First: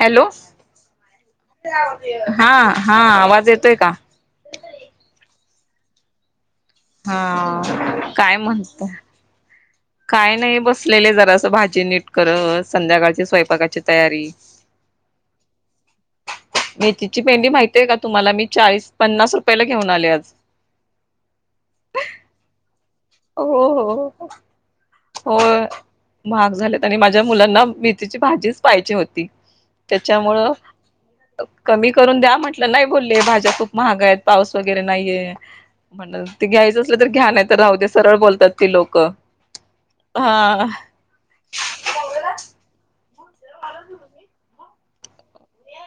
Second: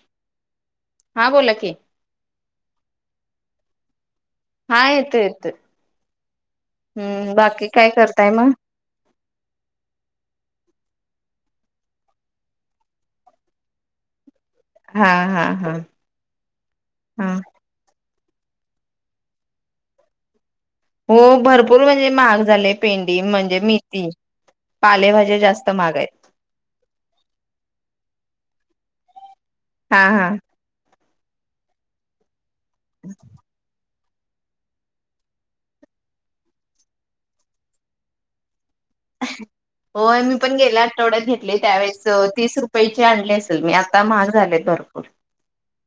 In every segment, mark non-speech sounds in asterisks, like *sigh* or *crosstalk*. Hello, हा बोला की हा-हा आवाज येतोय का? हा येत-येत, हम्म, बाकी काय हा करताय मग. म्हणत काय नाही, बसलेले जरा असं भाजी नीट करत, संध्याकाळची स्वयंपाकाची तयारी. हा हा हा मेथीची हा पेंडी माहिती तेका तुम्हाला, मी चाळीस, पन्नास रुपयाला घेऊन आले आज. हो, भरपूर म्हणजे महाग झाले. पेंडी म्हणजे हो मेथी, हो हो पालेभाज्या जास्त महागाय आहेत. महाग झालेत, आणि माझ्या मुलांना मेथीची भाजीच पाहिजेच होती, हा हा त्याच्यामुळ कमी करून द्या म्हंटलं, नाही बोलले भाजप खूप महाग आहेत, पाऊस वगैरे नाहीये, म्हण ते घ्यायचं असलं तर घ्या नाही तर राहू दे सरळ बोलतात. ती लोक, होय मी पण हा. गेल्या आठवड्यात घेतली, त्यावेळेस तीस रुपयाेची आणली असेल मी, आता महाग झालेत भरपूर.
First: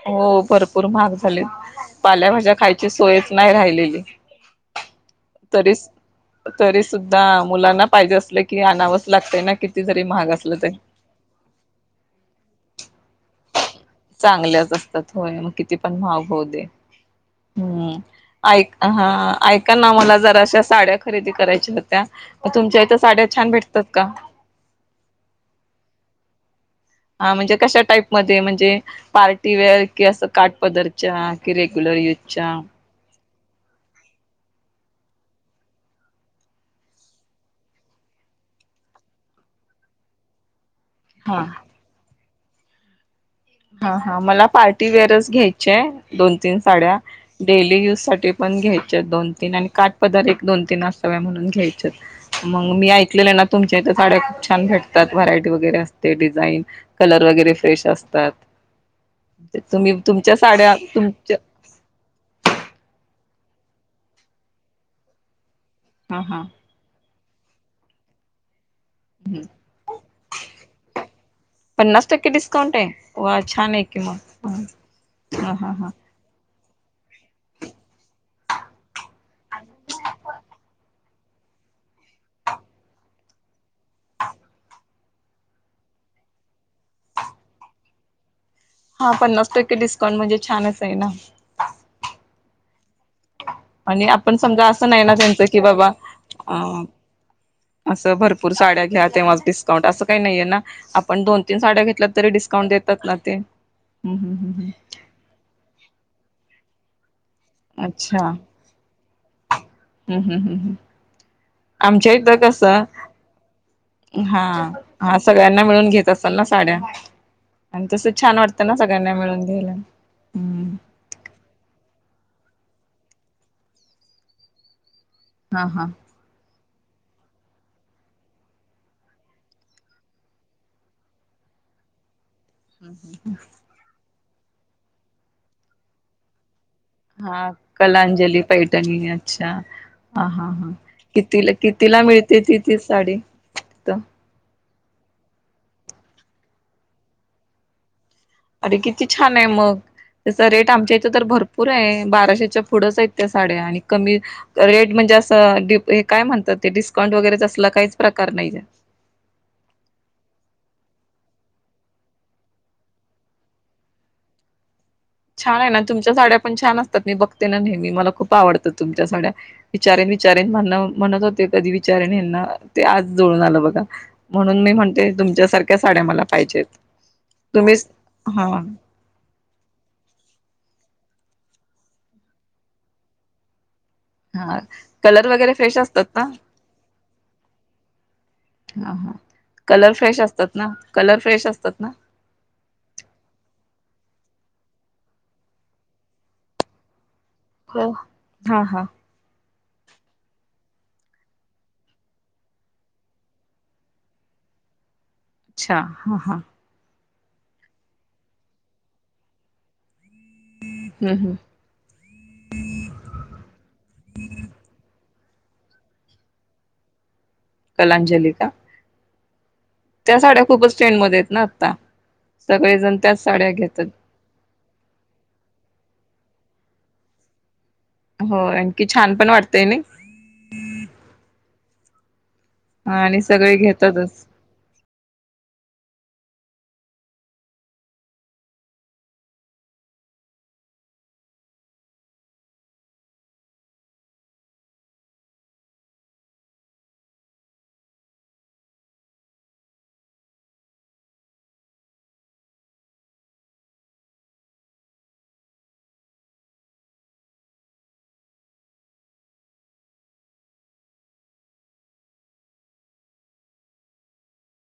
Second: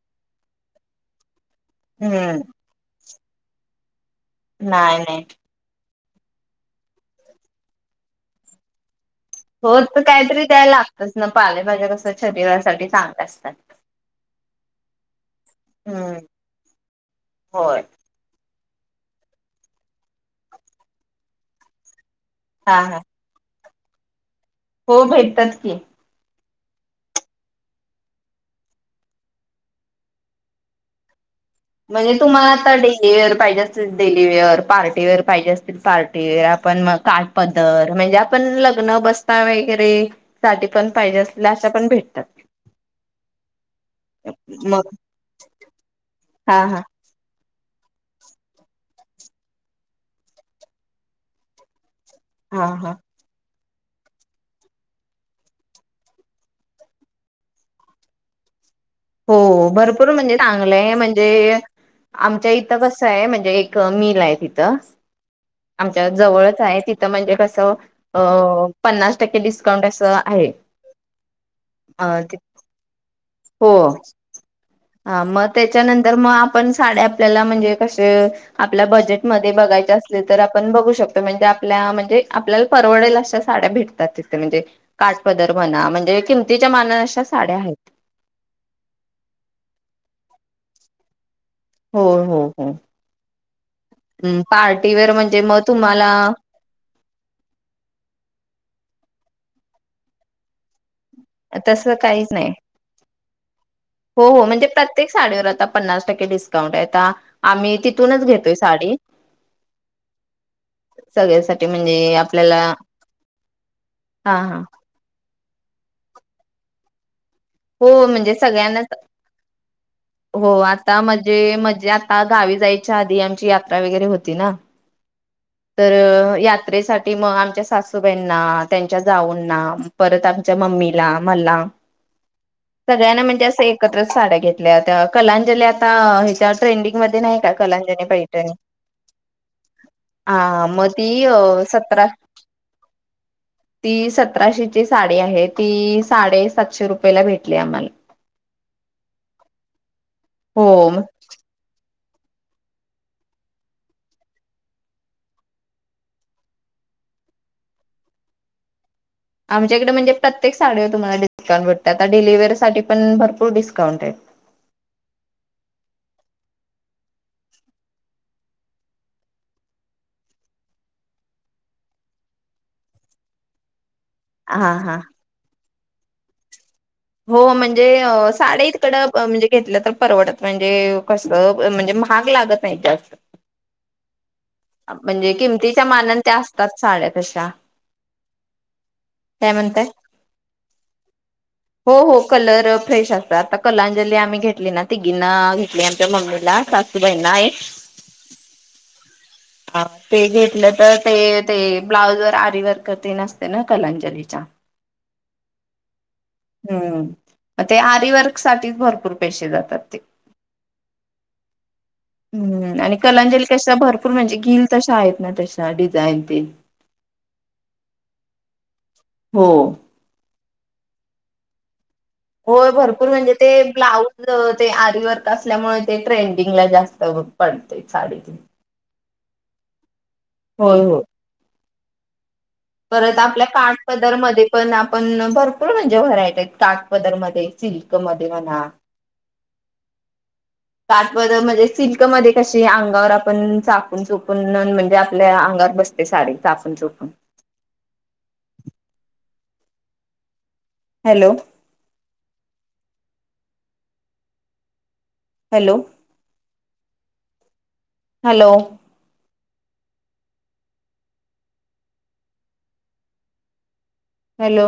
हो भरपूर महाग झाली, हम्म पाल्याभाज्या खायची सोयच नाही राहिलेली. नाही-नाही तरी, तरी सुद्धा मुलांना पाहिजे असलं की अनावच लागतय ना किती जरी महाग असलं तर. तस ना पालेभाज्या कस शरीरासाठी चांगल्या असतात. चांगल्याच असतात होय, मग किती पण हम्म मग होऊ दे, होय हम्म. ऐक, हा, ऐका ना मला जरा अशा साड्या खरेदी करायच्या होत्या, हा तुमच्या हा इथं साड्या छान भेटतात का? हो भेटतात की. हा म्हणजे कशा टाईप मध्ये म्हणजे, पार्टीवेअर, कि असं काट पधर. च्या कि रेग्युलर म्हणजे युज तुम्हाला चा. आता डेलीवेअर पाहिजे असतील डेलीवेअर, पार्टीवेअर पाहिजे असतील पार्टीवेअर, आपण मग का पदर, म्हणजे आपण लग्न बसता वगैरे. साठी पण पाहिजे हा असलेल्या अशा पण भेटतात. हा-हा मला मग पार्टीवेअर घ्यायचेय दोन, तीन हा हा साड्या. डेली यूज साठी पण घ्यायच्या दोन, तीन आणि काट पदार दोन, तीन असताव्या म्हणून घ्यायचेत. हा मग मी हा. ऐकलेलं आहे ना. तुमच्या इथं साड्या खूप छान भेटतात व्हरायटी वगैरे असते डिझाईन कलर वगैरे फ्रेश असतात हो तुम्ही भरपूर तुमच्या म्हणजे साड्या चांगलंय म्हणजे तुमच्या आमच्या इथं कसं आहे म्हणजे एक मिल आहे तिथं आमच्या हा हा जवळच आहे तिथं म्हणजे कसं अ पन्नास टक्के डिस्काउंट असं आहे अ पन्नास टक्के डिस्काउंट आहे वा हो छान आहे कि मग हा मग हा हा त्याच्यानंतर मग आपण साड्या आपल्याला म्हणजे कसे आपल्या बजेट मध्ये बघायचे असले तर आपण बघू शकतो म्हणजे आपल्या म्हणजे आपल्याला परवडेल अशा साड्या भेटतात तिथे म्हणजे काठ पदर म्हणा म्हणजे किमतीच्या मानान अशा साड्या आहेत हा पन्नास टक्के डिस्काउंट म्हणजे छानच आहे ना हो हो हो आणि आपण समजा असं नाही पार्टीवेअर ना म्हणजे त्यांचं की मग बाबा तुम्हाला अ असं भरपूर साड्या घ्या तेव्हा डिस्काउंट असं काही नाहीये ना आप पण दोन-तीन साड्या तसं घेतल्या काहीच तरी नाही. डिस्काउंट देतात ना ते हो हो म्हणजे प्रत्येक साडीवर आता पन्नास टक्के डिस्काउंट आहे आता आम्ही हम्म तिथूनच अच्छा घेतोय हम्म साडी हम्म हम् हम् हम् सगळ्यासाठी आमच्या म्हणजे इथ आपल्याला कसं हा हा सगळ्यांना मिळून घेत असेल ना साड्या आणि हो तस म्हणजे छान वाटतं ना सगळ्यांनाच सगळ्यांना मिळून घ्यायला हो हम्म आता म्हणजे मध्ये आता गावी जायच्या आधी आमची यात्रा वगैरे होती ना हा हा तर यात त्रेसाठी मग आमच्या सासूबाईंना, त्यांच्या जाऊंना परत आमच्या मम्मीला मला *inaudible* सगळ्यांना म्हणजे असं एकत्रच साड्या घेतल्या होत्या कलांजली आता ह्याच्या ट्रेंडिंग मध्ये नाही का कलांजली पैठणी त्यांनी अच्छा हा हा हा मग ती कितीला कितीला सतरा मिळते ती ती साडी तिथं ती सतराशेची साडी आहे ती, साडेसातशे रुपयेला भेटली आम्हाला. अरे किती छान आहे मग, त्याचा हो रेट आमच्या इथं तर भर पुर हाय बाराशेच्या पुढंच आहेत त्या साड्या आणि कमी रेट म्हणजे असं, काय म्हणतात ते, डिस्काउंट वगैरेच असलं काहीच प्रकार नाही. आमच्या हिकडं म्हणजे प्रत्येक साडीवर तुम्हाला डिस्काउंट भेटतोय, आता डेली वेअर साठी पण भरपूर डिस्काउंट आहे. छान आहे ना, तुमच्या साड्या पण छान असतात, मी बघते ना नेहमी, मला खूप आवडतात तुमच्या साड्या. विचारेन विचारेन म्हणत होते, कधी विचारेन हेंना ते आज जुळून आलं बघा. म्हणून मी हा हा म्हणते, तुमच्यासारख्या साड्या मला पाहिजेत. हो म्हणजे, तुम्हीच हा साडी तिकडं म्हणजे घेतलं तर परवडत म्हणजे कस म्हणजे महाग लागत नाही जास्त हा कलर म्हणजे वगैरे फ्रेश किमतीच्या असतात मानान ना त्या असतात साड्या तशा. हा हा, काय म्हणताय कलर फ्रेश असतात ना, कलर फ्रेश असतात. ना हो हो कलर फ्रेश असतात, आता कलांजली आम्ही घेतली ना, तिघींना घेतली आमच्या मम्मीला सासु बाईंना एक. होय हा हा. ते घेतलं तर ते ते ब्लाउज वर आरी वर्क तेन असतय ना कलांजलीच्या. अच्छा हा हा. हम्म ते आरीवर्क साठीच भरपूर पैसे जातात ते. हम्म हम्म हम्म आणि कलांजली कशा भरपूर म्हणजे घील तशा आहेत ना तशा डिझाईन तेन. कलांजली का? हो, त्या साड्या खूपच ट्रेंड मध्ये आहेत ना आता. होय सगळेजण भरपूर त्याच म्हणजे ते साड्या घेतात ब्लाऊजऽ ते आरी वर्क असल्यामुळे ते ट्रेंडिंगला जास्त पडतय साडी. की छान पण वाटतंय नाही? होय होय. परत आणि आपल्या सगळे घेतातच काटपदरमध्येऽ पण आपण भरपूर म्हणजे व्हरायटी आहेत, कागपदरमध्ये, सिल्कमध्ये म्हणा. काठ पदर म्हणजे सिल्कमध्ये कशी, अंगावर आपण चापुन चोपुन म्हणजे, आपल्या अंगावर बसऽ ते साडी चापून- चोपून. Hello, hello, hello, hello,